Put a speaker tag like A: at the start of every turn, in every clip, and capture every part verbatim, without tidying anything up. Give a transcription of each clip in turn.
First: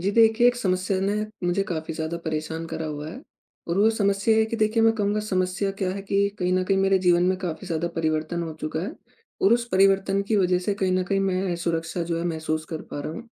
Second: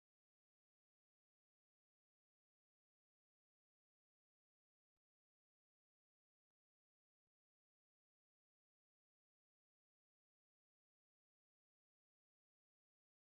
A: जी देखिए, एक समस्या ने मुझे काफ़ी ज़्यादा परेशान करा हुआ है। और वो समस्या है कि देखिए, मैं कहूँगा समस्या क्या है कि कहीं न कहीं मेरे जीवन में काफ़ी ज़्यादा परिवर्तन हो चुका है और उस परिवर्तन की वज़ह से कहीं न कहीं मैं सुरक्षा जो है महसूस कर पा रहा हूँ।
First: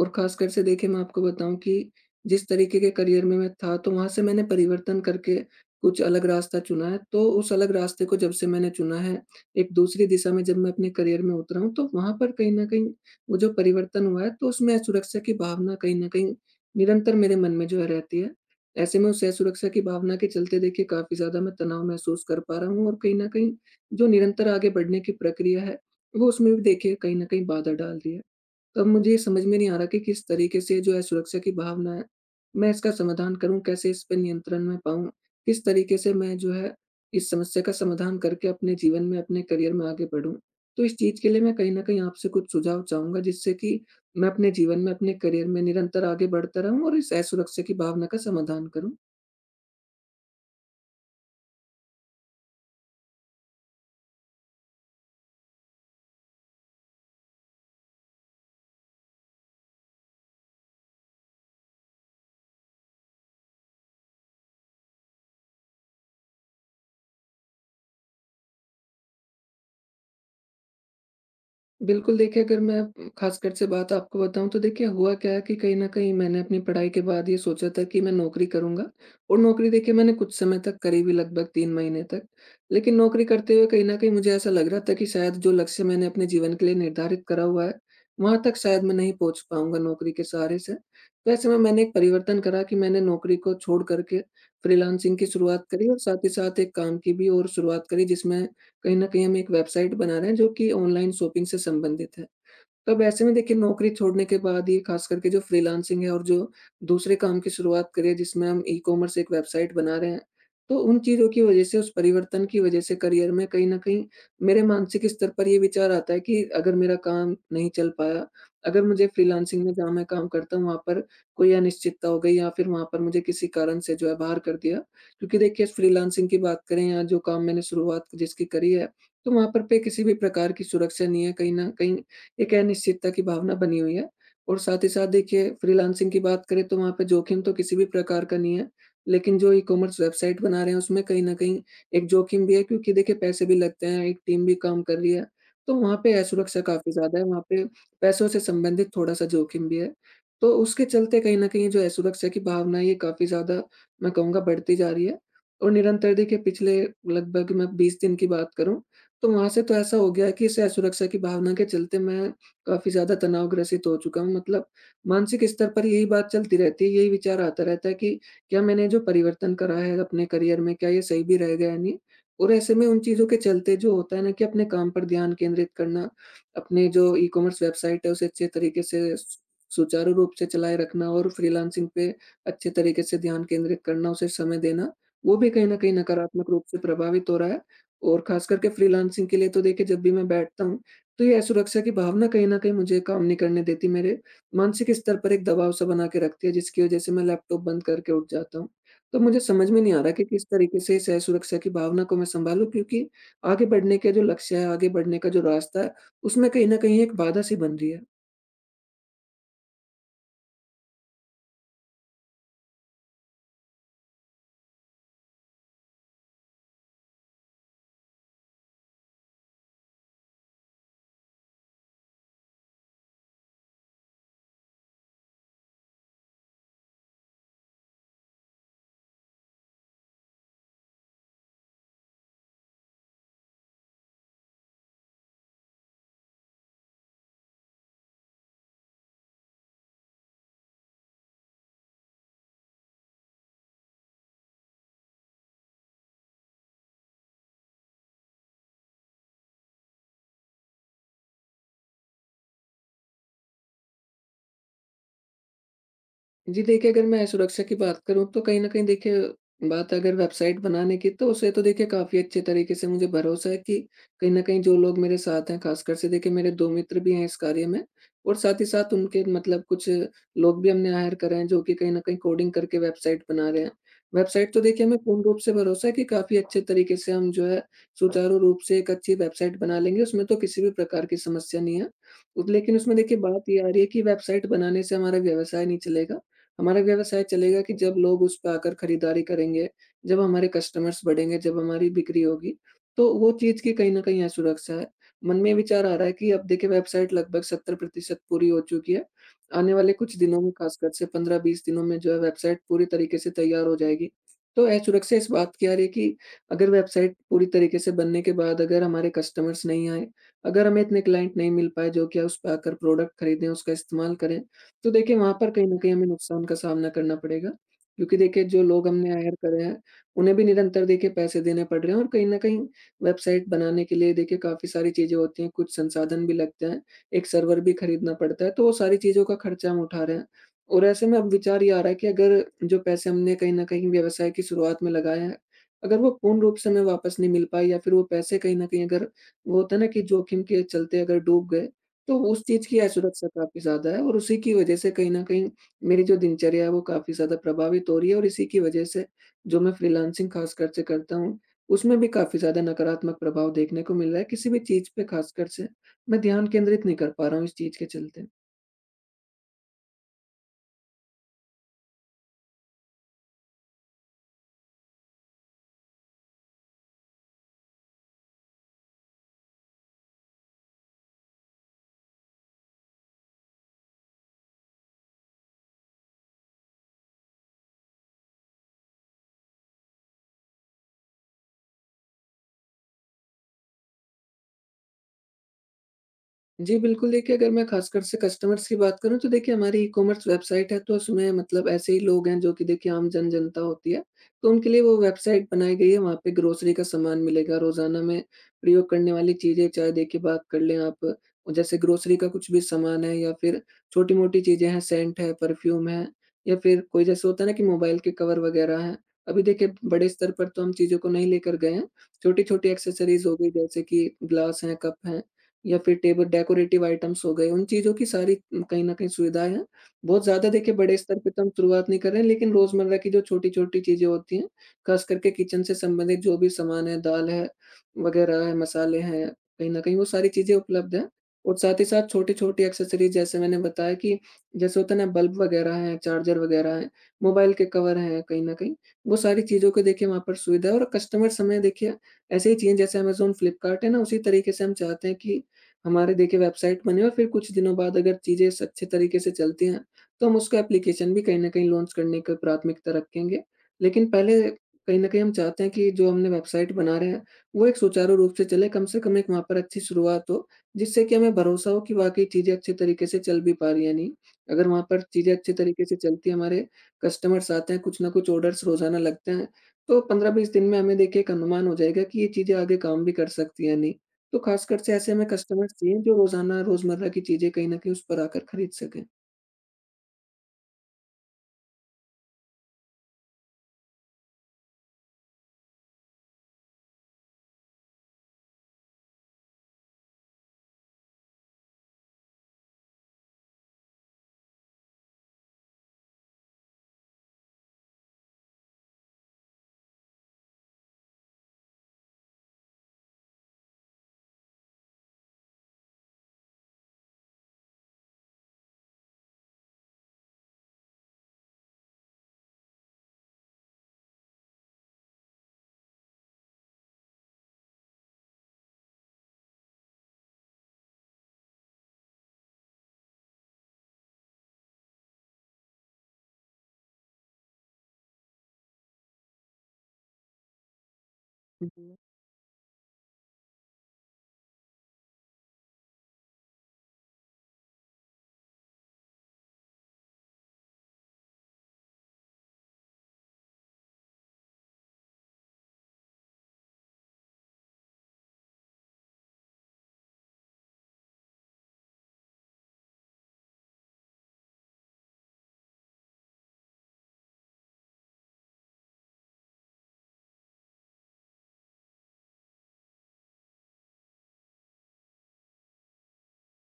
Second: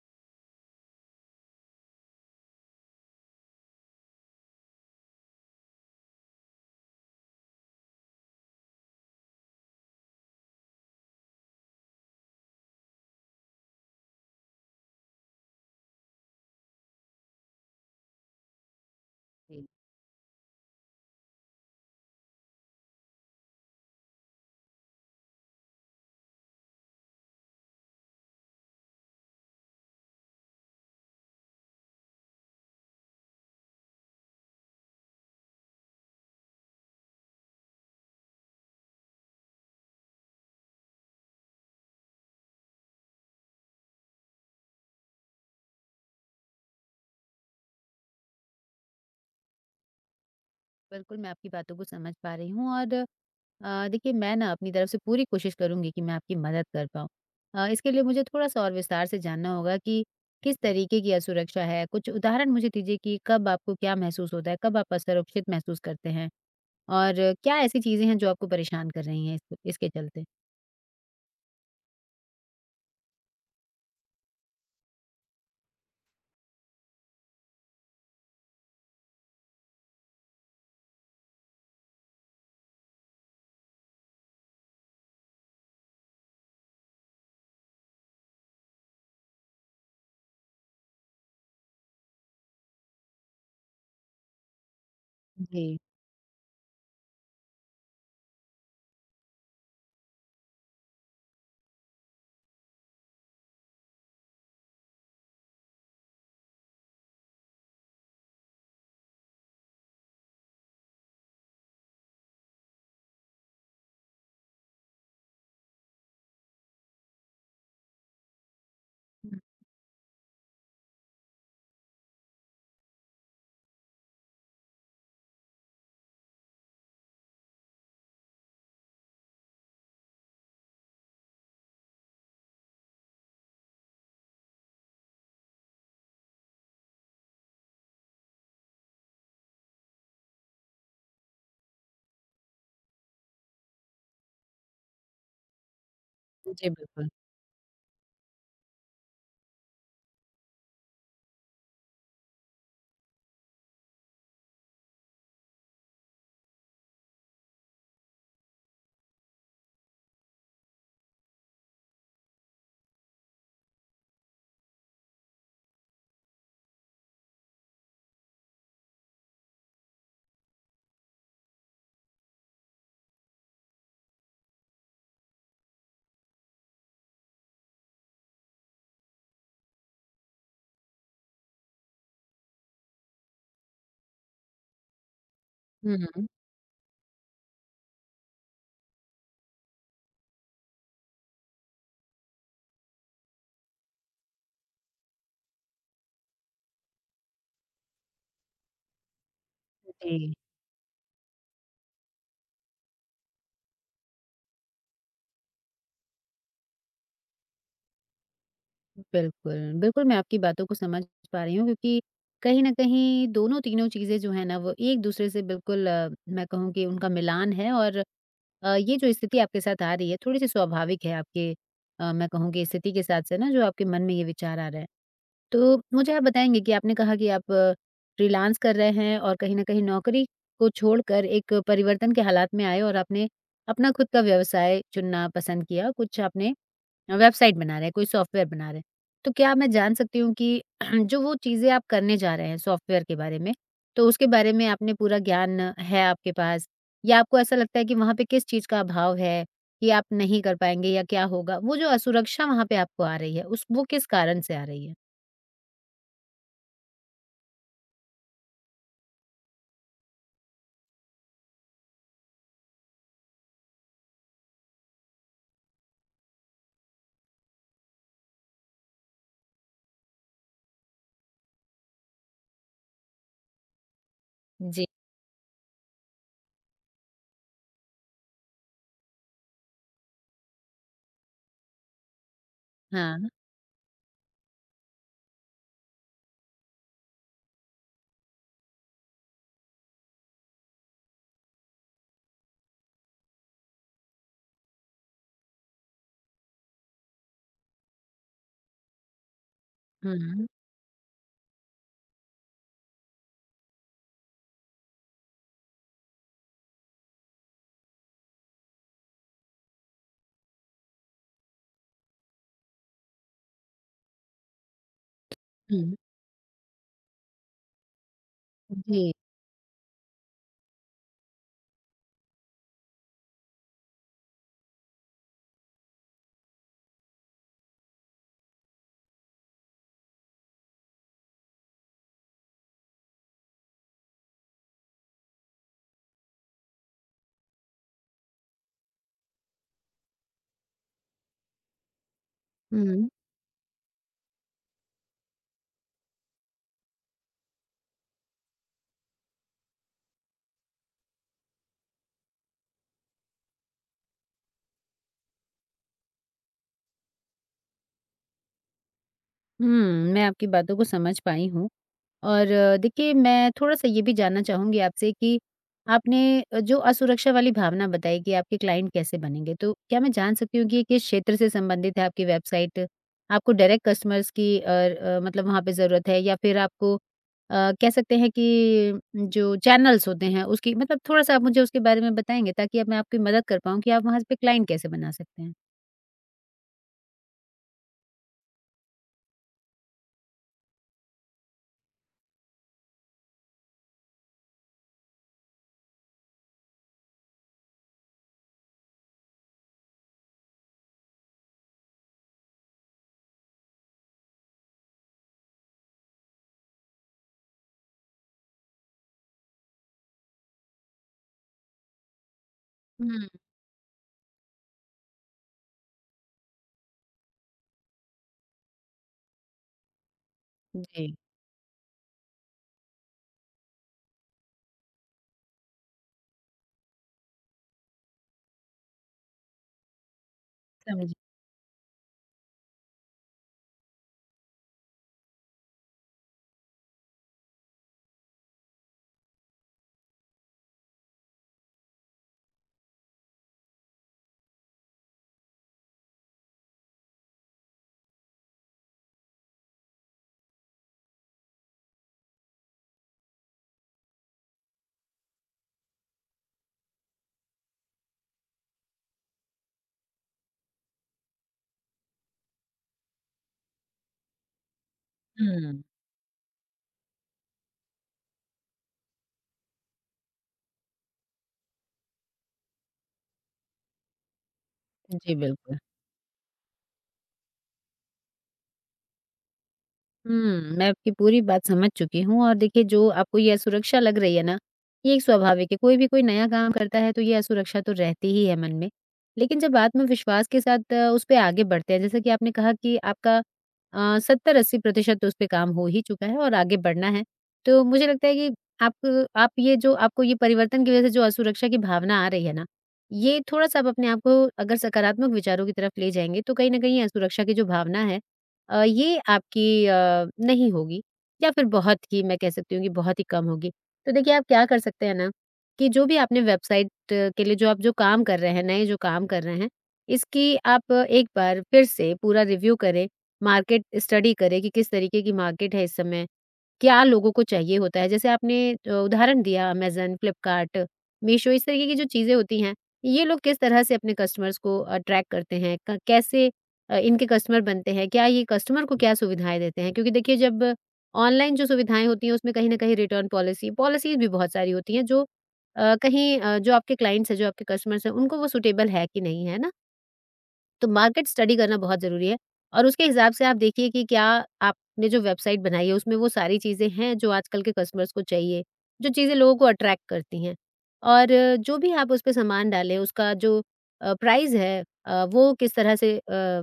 A: और ख़ासकर से देखिए, मैं आपको बताऊँ कि जिस तरीके के करियर में मैं था, तो वहाँ से मैंने परिवर्तन करके कुछ अलग रास्ता चुना है। तो उस अलग रास्ते को जब से मैंने चुना है, एक दूसरी दिशा में जब मैं अपने करियर में उतरा हूँ, तो वहाँ पर कहीं न कहीं वो जो परिवर्तन हुआ है, तो उसमें असुरक्षा की भावना कहीं न कहीं निरंतर मेरे मन में जो है रहती है। ऐसे में उस
B: जी,
A: असुरक्षा की भावना के चलते देखिए, काफ़ी ज़्यादा मैं तनाव महसूस कर पा रहा हूँ और कहीं न कहीं जो निरंतर आगे बढ़ने की प्रक्रिया है, वो उसमें भी देखिए कहीं न कहीं बाधा डाल रही है। तब मुझे ये समझ में नहीं आ रहा कि किस तरीके से जो है सुरक्षा की भावना है, मैं इसका समाधान करूँ? कैसे इस पे नियंत्रण में पाऊँ? किस तरीके से मैं जो है इस समस्या का समाधान करके अपने जीवन में, अपने करियर में आगे बढ़ूँ? तो इस चीज़ के लिए मैं कहीं न कहीं आपसे कुछ सुझाव चाहूँगा जिससे कि मैं अपने जीवन में, अपने करियर में निरंतर आगे बढ़ता रहूँ और इस असुरक्षा की भावना का समाधान करूँ।
B: बिल्कुल मैं आपकी बातों को समझ पा रही हूँ और अ, देखिए मैं ना अपनी तरफ से पूरी कोशिश करूँगी कि मैं आपकी मदद कर पाऊँ। अ, इसके लिए मुझे थोड़ा-सा और विस्तार से जानना होगा कि किस तरीके की असुरक्षा है? कुछ उदाहरण मुझे दीजिए कि कब आपको क्या महसूस होता है? कब आप असुरक्षित महसूस करते हैं? और क्या ऐसी चीज़ें हैं जो आपको परेशान कर रही हैं इस इसके चलते?
A: बिल्कुल, देखिए अगर मैं उम, ख़ासकर से बात आपको बताऊँ, तो देखिए हुआ क्या है कि कहीं न कहीं मैंने अपनी पढ़ाई के बाद ये सोचा था कि मैं नौकरी करूँगा और नौकरी देखिए, मैंने कुछ समय तक करी भी, लगभग तीन महीने तक। लेकिन नौकरी करते हुए कहीं न कहीं मुझे ऐसा लग रहा था कि शायद जो लक्ष्य मैंने अपने जीवन के लिए निर्धारित करा हुआ है, वहाँ तक शायद मैं नहीं पहुँच पाऊँगा नौकरी के सहारे से। तो ऐसे में मैंने एक परिवर्तन करा कि मैंने नौकरी को छोड़ कर के फ्रीलांसिंग की शुरुआत
B: जी,
A: करी और साथ ही साथ एक काम की भी और शुरुआत करी, जिसमें कहीं न कहीं हम एक वेबसाइट बना रहे हैं जो कि ऑनलाइन शॉपिंग से संबंधित है। तब ऐसे में देखिए, नौकरी छोड़ने के बाद ये खास करके जो फ्रीलांसिंग है और जो दूसरे काम की शुरुआत करें जिसमें हम ई-कॉमर्स एक वेबसाइट बना रहे हैं, तो उन चीज़ों की वज़ह से, उस परिवर्तन की वज़ह से करियर में कहीं न कहीं मेरे मानसिक स्तर पर ये विचार आता है कि अगर मेरा काम नहीं चल पाया, अगर मुझे फ्रीलांसिंग में जहाँ मैं काम करता हूँ वहाँ पर कोई अनिश्चितता हो गई या फिर वहाँ पर मुझे किसी कारण से जो है बाहर कर दिया। क्योंकि देखिए, फ्रीलांसिंग की बात करें या जो काम मैंने शुरुआत जिसकी करी है, तो वहाँ पर पे किसी भी प्रकार की सुरक्षा नहीं है, कहीं न कहीं एक अनिश्चितता की भावना बनी हुई है। और साथ ही साथ देखिए, फ्रीलांसिंग की बात करें तो वहाँ पे जोखिम तो किसी भी प्रकार का नहीं है। लेकिन जो ई-कॉमर्स वेबसाइट बना रहे हैं उसमें कहीं न कहीं एक जोखिम भी है, क्योंकि देखिए पैसे भी लगते हैं, एक टीम भी काम कर रही है। तो वहाँ पे असुरक्षा
B: जी
A: काफ़ी
B: बिल्कुल।
A: ज़्यादा है, वहाँ पे पैसों से संबंधित थोड़ा-सा जोखिम भी है। तो उसके चलते कहीं न कहीं जो असुरक्षा की भावना है, ये काफ़ी ज़्यादा मैं कहूँगा बढ़ती जा रही है। और निरंतर देखिए पिछले लगभग मैं बीस दिन की बात करूँ, तो वहाँ से तो ऐसा हो गया है कि इस असुरक्षा की भावना के चलते मैं काफ़ी ज़्यादा तनावग्रसित हो चुका हूँ। मतलब मानसिक स्तर पर यही बात चलती रहती है, यही विचार आता रहता है कि क्या मैंने जो परिवर्तन करा है अपने करियर में, क्या ये सही भी रहेगा या नहीं? और ऐसे में उन चीज़ों के चलते जो होता है ना कि अपने काम पर ध्यान केंद्रित करना, अपने जो ई-कॉमर्स वेबसाइट है उसे अच्छे तरीके से सु सुचारू रूप से चलाए रखना और फ्रीलांसिंग पे अच्छे तरीके से ध्यान केंद्रित करना, उसे समय देना, वो भी कहीं न कहीं
B: हुँ, हुँ।
A: नकारात्मक रूप से प्रभावित हो रहा है। और खास करके फ्रीलांसिंग के लिए तो देखिए जब भी मैं बैठता हूँ, तो ये असुरक्षा की भावना कहीं न कहीं मुझे काम नहीं करने देती, मेरे मानसिक स्तर पर एक दबाव सा बना के रखती है, जिसकी वज़ह से मैं लैपटॉप बंद करके उठ जाता हूँ। तो मुझे समझ में नहीं आ रहा कि
B: जी।
A: किस तरीके से इस असुरक्षा की भावना को मैं सँभालूँ, क्योंकि आगे बढ़ने के जो लक्ष्य है, आगे बढ़ने का जो रास्ता है, उसमें कहीं न कहीं एक बाधा-सी बन रही है।
B: बिल्कुल, बिल्कुल मैं आपकी बातों को समझ पा रही हूँ क्योंकि कहीं न कहीं दोनों तीनों चीज़ें जो हैं ना वो एक-दूसरे से बिल्कुल अ, मैं कहूँ कि उनका मिलान है और अ, ये जो स्थिति आपके साथ आ रही है थोड़ी-सी स्वाभाविक है आपके अ, मैं कहूँ कि स्थिति के साथ से ना जो आपके मन में ये विचार आ रहे हैं। तो मुझे आप बताएँगे कि आपने कहा कि आप फ्रीलांस कर रहे हैं और कहीं न कहीं नौकरी को छोड़कर एक परिवर्तन के हालात में आए और आपने अपना खुद का व्यवसाय चुनना पसंद किया। कुछ आपने वेबसाइट बना रहे हैं, कोई सॉफ्टवेयर बना रहे हैं। तो क्या मैं जान सकती हूँ कि जो वो चीज़ें आप करने जा रहे हैं सॉफ्टवेयर के बारे में, तो उसके बारे में आपने पूरा ज्ञान है आपके पास? या आपको ऐसा लगता है कि वहाँ पे किस चीज़ का अभाव है, कि आप नहीं कर पाएँगे या क्या होगा? वो जो असुरक्षा वहाँ पे आपको आ रही है, उस वो किस कारण से आ रही है?
A: जी देखिए, अगर मैं सुरक्षा की बात करूँ तो कहीं न कहीं देखिए बात अगर वेबसाइट बनाने की, तो उसे तो देखिए काफ़ी अच्छे तरीके से मुझे भरोसा है कि कहीं न कहीं जो लोग मेरे साथ हैं, ख़ासकर से देखिए, मेरे दो मित्र भी हैं इस कार्य में और साथ ही साथ उनके मतलब कुछ लोग भी हमने हायर करे हैं जो कि कहीं न कहीं कोडिंग करके वेबसाइट बना रहे हैं। वेबसाइट तो
B: जी।
A: देखिए, हमें पूर्ण रूप से भरोसा है कि काफ़ी अच्छे तरीके से हम जो है सुचारू रूप से एक अच्छी वेबसाइट बना लेंगे, उसमें तो किसी भी प्रकार की समस्या नहीं है। उत- लेकिन उसमें देखिए
B: हाँ।
A: बात ये आ रही है कि वेबसाइट बनाने से हमारा व्यवसाय नहीं चलेगा। हमारा व्यवसाय चलेगा कि जब लोग उस पे आकर खरीदारी करेंगे, जब हमारे कस्टमर्स बढ़ेंगे, जब हमारी बिक्री होगी, तो वो चीज़ की कहीं न कहीं असुरक्षा है। मन में ये विचार आ रहा है कि अब देखिए, वेबसाइट लगभग सत्तर प्रतिशत पूरी हो चुकी है। आने वाले कुछ दिनों
B: हुँ,
A: में, खासकर से पंद्रह से बीस दिनों में जो है वेबसाइट पूरी तरीके से तैयार हो जाएगी। तो असुरक्षा इस बात की आ रही है कि अगर वेबसाइट पूरी तरीके से बनने के बाद अगर हमारे कस्टमर्स नहीं आए, अगर हमें इतने क्लाइंट नहीं मिल पाए जो कि उस पे आकर प्रोडक्ट खरीदें, उसका इस्तेमाल करें, तो देखिए वहाँ पर कहीं न कहीं
B: हुँ,
A: हमें नुकसान का सामना करना पड़ेगा, क्योंकि देखिए जो लोग हमने
B: जी।
A: हायर करे हैं, उन्हें भी निरंतर देखिए पैसे देने पड़ रहे हैं और कहीं न कहीं वेबसाइट बनाने के लिए देखिए काफ़ी सारी चीज़ें होती हैं, कुछ संसाधन भी लगते हैं, एक सर्वर भी खरीदना पड़ता है, तो वो सारी चीज़ों का खर्चा हम उठा रहे हैं। और ऐसे में अब विचार ये आ रहा है कि अगर जो पैसे हमने कहीं न कहीं व्यवसाय की शुरुआत में लगाए हैं, अगर वो पूर्ण रूप से हमें वापस नहीं मिल पाए या फिर वो पैसे कहीं न कहीं अगर वो होता है ना कि जोखिम के चलते अगर डूब गए, तो उस चीज़ की
B: हुँ,
A: असुरक्षा काफ़ी ज़्यादा है और उसी की वजह से कहीं न कहीं मेरी जो दिनचर्या है वो काफ़ी ज़्यादा प्रभावित हो रही है और इसी की वजह से जो मैं फ्रीलांसिंग ख़ासकर से करता हूँ, उसमें भी काफ़ी ज़्यादा नकारात्मक प्रभाव देखने को मिल रहा है। किसी भी चीज़ पे ख़ासकर से मैं ध्यान केंद्रित नहीं कर पा रहा हूँ इस चीज़ के चलते।
B: हुँ, मैं आपकी बातों को समझ पाई हूँ। और अ, देखिए मैं थोड़ा-सा ये भी जानना चाहूँगी आपसे कि आपने अ, जो असुरक्षा वाली भावना बताई कि आपके क्लाइंट कैसे बनेंगे, तो क्या मैं जान सकती हूँ कि ये किस क्षेत्र से संबंधित है आपकी वेबसाइट? आपको डायरेक्ट कस्टमर्स की और अ, मतलब वहाँ पे ज़रूरत है या फिर आपको अ, कह सकते हैं कि जो चैनल्स होते हैं उसकी मतलब थोड़ा-सा आप मुझे उसके बारे में बताएँगे ताकि अब मैं आपकी मदद कर पाऊँ कि आप वहाँ पे क्लाइंट कैसे बना सकते हैं?
A: जी, बिल्कुल देखिए, अगर मैं ख़ासकर से कस्टमर्स की बात करूँ तो देखिए हमारी ई-कॉमर्स वेबसाइट है, तो उसमें मतलब ऐसे ही लोग हैं जो कि देखिए आम जन-जनता होती है। तो उनके लिए वो वेबसाइट बनाई गई है, वहाँ पे ग्रोसरी का सामान मिलेगा, रोज़ाना में प्रयोग करने वाली चीज़ें, चाहे देखिए बात कर लें आप, जैसे ग्रोसरी का कुछ भी सामान है या फिर छोटी-मोटी चीज़ें हैं, सेंट है, परफ्यूम है या फिर कोई जैसे होता है ना कि मोबाइल के कवर वग़ैरह हैं। अभी देखिए बड़े स्तर पर तो हम चीज़ों को नहीं लेकर गए हैं। छोटी-छोटी एक्सेसरीज़ हो
B: हुँ।
A: गई जैसे कि ग्लास हैं, कप हैं या फिर टेबल डेकोरेटिव आइटम्स हो गए, उन चीज़ों की सारी उम, कहीं न कहीं सुविधाएँ हैं। बहुत ज़्यादा देखिए बड़े
B: जी,
A: स्तर पे तो हम शुरुआत नहीं कर रहे हैं, लेकिन रोज़मर्रा की जो छोटी-छोटी चीज़ें होती हैं, ख़ास करके किचन से संबंधित जो भी सामान है, दाल है, वग़ैरह है, मसाले हैं, कहीं न कहीं वो सारी चीज़ें उपलब्ध हैं।
B: समझी।
A: और साथ ही साथ छोटी-छोटी एक्सेसरीज़ जैसे मैंने बताया कि जैसे होता है ना बल्ब वग़ैरह हैं, चार्जर वग़ैरह हैं, मोबाइल के कवर हैं कहीं न कहीं, वो सारी चीज़ों की देखिए वहाँ पर सुविधा है और कस्टमर समय देखिए ऐसे ही चाहिए जैसे अमेज़न, फ्लिपकार्ट है ना, उसी तरीके से हम चाहते हैं कि हमारे देखिए वेबसाइट बने और फिर कुछ दिनों बाद अगर चीज़ें स अच्छे तरीके से चलती हैं, तो हम उसका एप्लीकेशन भी कहीं न कहीं लॉन्च करने का प्राथमिकता रखेंगे। लेकिन पहले कहीं न कहीं हम चाहते हैं कि जो हमने वेबसाइट बना रहे हैं, वो एक सुचारू रूप से चले, कम से कम एक वहाँ पर अच्छी शुरुआत हो, जिससे कि हमें भरोसा हो कि वाक़ई चीज़ें अच्छे तरीके से चल भी पा रही हैं या नहीं। अगर वहाँ पर चीज़ें अच्छे
B: हुँ,
A: तरीके से चलती हैं, हमारे कस्टमर्स आते हैं, कुछ न कुछ ऑर्डर्स रोज़ाना लगते हैं, तो पंद्रह से बीस दिन में हमें देखिए एक अनुमान हो जाएगा कि ये चीज़ें आगे काम भी कर सकती हैं या नहीं। तो खासकर से ऐसे में
B: जी,
A: कस्टमर्स
B: बिल्कुल।
A: चाहिए जो रोज़ाना रोज़मर्रा की चीज़ें कहीं न कहीं उस पर आकर खरीद सकें।
B: हुँ, मैं आपकी पूरी बात समझ चुकी हूँ और देखिए जो आपको ये असुरक्षा लग रही है ना, ये एक स्वाभाविक है, कोई भी कोई नया काम करता है तो ये असुरक्षा तो रहती ही है मन में। लेकिन जब आत्मविश्वास के साथ अ, उस पे आगे बढ़ते हैं, जैसे कि आपने कहा कि आपका अ, सत्तर-अस्सी प्रतिशत तो उस पे काम हो ही चुका है और आगे बढ़ना है, तो मुझे लगता है कि आप आप ये जो आपको ये परिवर्तन की वजह से जो असुरक्षा की भावना आ रही है ना, ये थोड़ा-सा आप अपने आप को अगर सकारात्मक विचारों की तरफ ले जाएँगे, तो कहीं न कहीं ये असुरक्षा की जो भावना है, अ, ये आपकी अ, नहीं होगी या फिर बहुत ही मैं कह सकती हूँ कि बहुत ही कम होगी। तो देखिए आप क्या कर सकते हैं ना, कि जो भी आपने वेबसाइट के लिए जो आप जो काम कर रहे हैं, नए जो काम कर रहे हैं, इसकी आप एक बार फिर से पूरा रिव्यू करें, मार्केट स्टडी करें कि किस तरीके की मार्केट है इस समय क्या लोगों को चाहिए होता है। जैसे आपने अ, उदाहरण दिया अमेज़न, फ्लिपकार्ट, मीशो इस
A: हुँ,
B: तरीके की
A: हुँ।
B: जो चीज़ें होती हैं, ये लोग किस तरह से अपने कस्टमर्स को अट्रैक्ट करते हैं? क कैसे अ, इनके कस्टमर बनते हैं? क्या ये कस्टमर को क्या सुविधाएँ देते हैं? क्योंकि देखिए जब ऑनलाइन जो सुविधाएँ होती हैं उसमें कहीं न कहीं रिटर्न पॉलिसी, पॉलिसीज़ भी बहुत सारी होती हैं जो अ, कहीं अ, जो आपके क्लाइंट्स हैं, जो आपके कस्टमर्स हैं उनको वो सूटेबल है कि नहीं, है ना? तो मार्केट स्टडी करना बहुत ज़रूरी है और उसके हिसाब से आप देखिए कि क्या आपने जो वेबसाइट बनाई है उसमें वो सारी चीज़ें हैं जो आजकल के कस्टमर्स को चाहिए, जो चीज़ें लोगों को अट्रैक्ट करती हैं। और जो भी आप उस पे सामान डालें उसका जो अ, प्राइस है अ, वो किस तरह से अ,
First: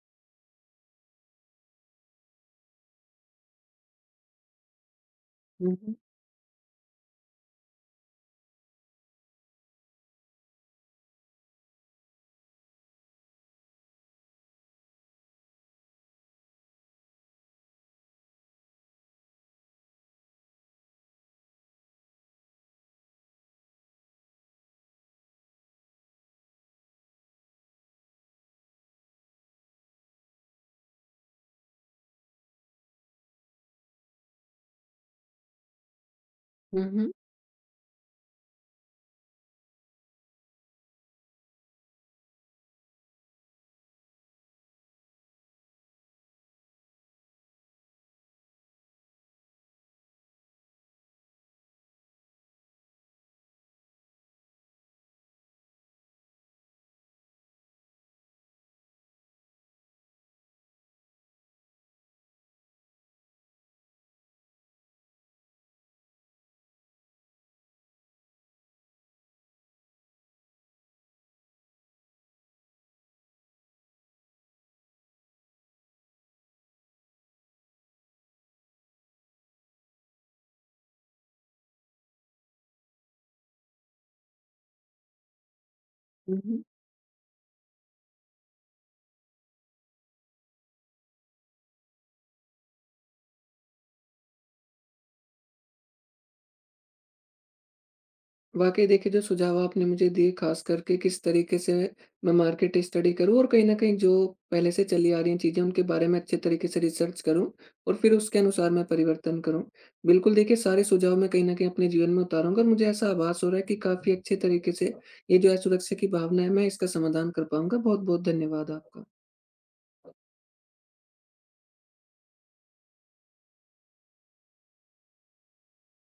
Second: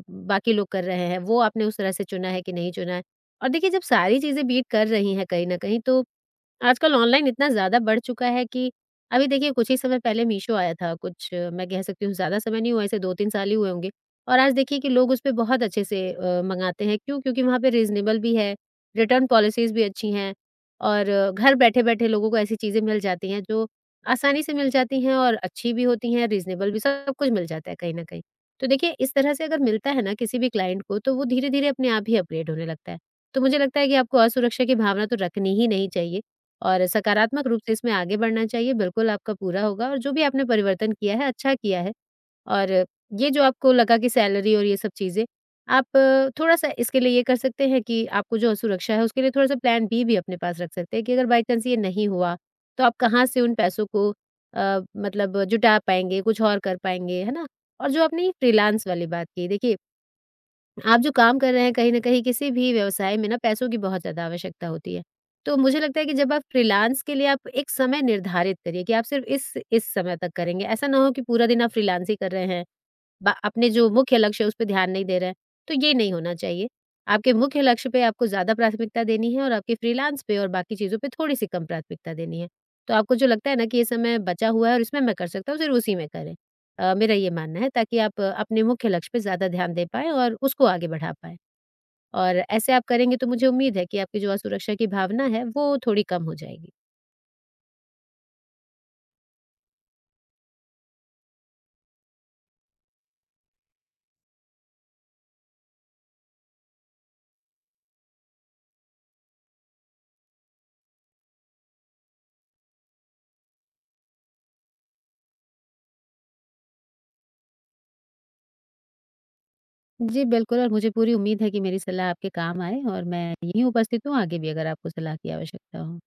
B: बाकी लोग कर रहे हैं, वो आपने उस तरह से चुना है कि नहीं चुना है। और देखिए जब सारी चीज़ें बीट कर रही हैं कहीं न
A: हुँ,
B: कहीं
A: हुँ।
B: तो आजकल ऑनलाइन इतना ज़्यादा बढ़ चुका है कि अभी देखिए कुछ ही समय पहले मीशो आया था, कुछ अ, मैं कह सकती हूँ ज़्यादा समय नहीं हुआ इसे दो तीन साल ही हुए होंगे। और आज देखिए कि लोग उसपे बहुत अच्छे से अ, मँगाते हैं, क्यों? क्योंकि वहाँ पे रीज़नेबल भी है, रिटर्न पॉलिसीज़ भी अच्छी हैं और अ, घर बैठे-बैठे लोगों को ऐसी चीज़ें मिल जाती हैं जो आसानी से मिल जाती हैं और अच्छी भी होती हैं, रीज़नेबल भी, सब कुछ मिल जाता है कहीं न कहीं। तो देखिए इस तरह से अगर मिलता है ना किसी भी क्लाइंट को तो वो धीरे-धीरे अपने आप ही अपग्रेड होने लगता है। तो मुझे लगता है कि आपको असुरक्षा की भावना तो रखनी ही नहीं चाहिए
A: हुँ,
B: और
A: हुँ।
B: सकारात्मक रूप से इसमें आगे बढ़ना चाहिए, बिल्कुल आपका पूरा होगा और जो भी आपने परिवर्तन किया है, अच्छा किया है। और ये जो आपको लगा कि सैलरी और ये सब चीज़ें, आप थोड़ा-सा इसके लिए ये कर सकते हैं कि आपको जो सुरक्षा है, उसके लिए थोड़ा-सा प्लान बी भी अपने पास रख सकते हैं कि अगर बाई चांस ये नहीं हुआ, तो आप कहाँ से उन पैसों को अ, मतलब जुटा पाएँगे, कुछ और कर पाएँगे, है ना? और जो आपने ये फ्रीलांस वाली बात की, देखिए, आप जो काम कर रहे हैं, कहीं न कहीं किसी भी व्यवसाय में ना पैसों की बहुत ज़्यादा आवश्यकता होती है। तो मुझे लगता है कि जब आप फ्रीलांस के लिए आप एक समय निर्धारित करिए कि आप सिर्फ़ इस इस समय तक करेंगे। ऐसा ना हो कि पूरा दिन आप फ्रीलांस ही कर रहे हैं। बा अपने जो मुख्य लक्ष्य है उस पे ध्यान नहीं दे रहे हैं, तो ये नहीं होना चाहिए। आपके मुख्य लक्ष्य पे आपको ज़्यादा प्राथमिकता देनी है और आपके फ्रीलांस पे और बाकी चीज़ों पे थोड़ी-सी कम प्राथमिकता देनी है। तो आपको जो लगता है ना कि ये समय बचा हुआ है और इसमें मैं कर सकता हूँ, सिर्फ़ उसी में करें।
A: हुँ, हुँ।
B: अ, मेरा ये मानना है ताकि आप अ, अपने मुख्य लक्ष्य पे ज़्यादा ध्यान दे पाएँ और उसको आगे बढ़ा पाएँ। और ऐसे आप करेंगे तो मुझे उम्मीद है कि आपकी जो असुरक्षा की भावना है, वो थोड़ी कम हो जाएगी।
A: वाक़ई देखिए, जो सुझाव आपने मुझे दिए ख़ास करके किस तरीके से मैं मार्केट स्टडी करूँ और कहीं न कहीं जो पहले से चली आ रही हैं चीज़ें उनके बारे में अच्छे तरीके से रिसर्च करूँ और फिर उसके अनुसार मैं परिवर्तन करूँ। बिल्कुल देखिए, सारे सुझाव मैं कहीं न कहीं अपने जीवन में उतारूँगा और मुझे ऐसा आभास हो रहा है कि काफ़ी अच्छे तरीके से ये जो असुरक्षा की भावना है, मैं इसका समाधान कर पाऊँगा। बहुत-बहुत धन्यवाद आपका।
B: जी, बिल्कुल और मुझे पूरी उम्मीद है कि मेरी सलाह आपके काम आए और मैं यहीं उपस्थित हूँ आगे भी अगर आपको सलाह की आवश्यकता हो।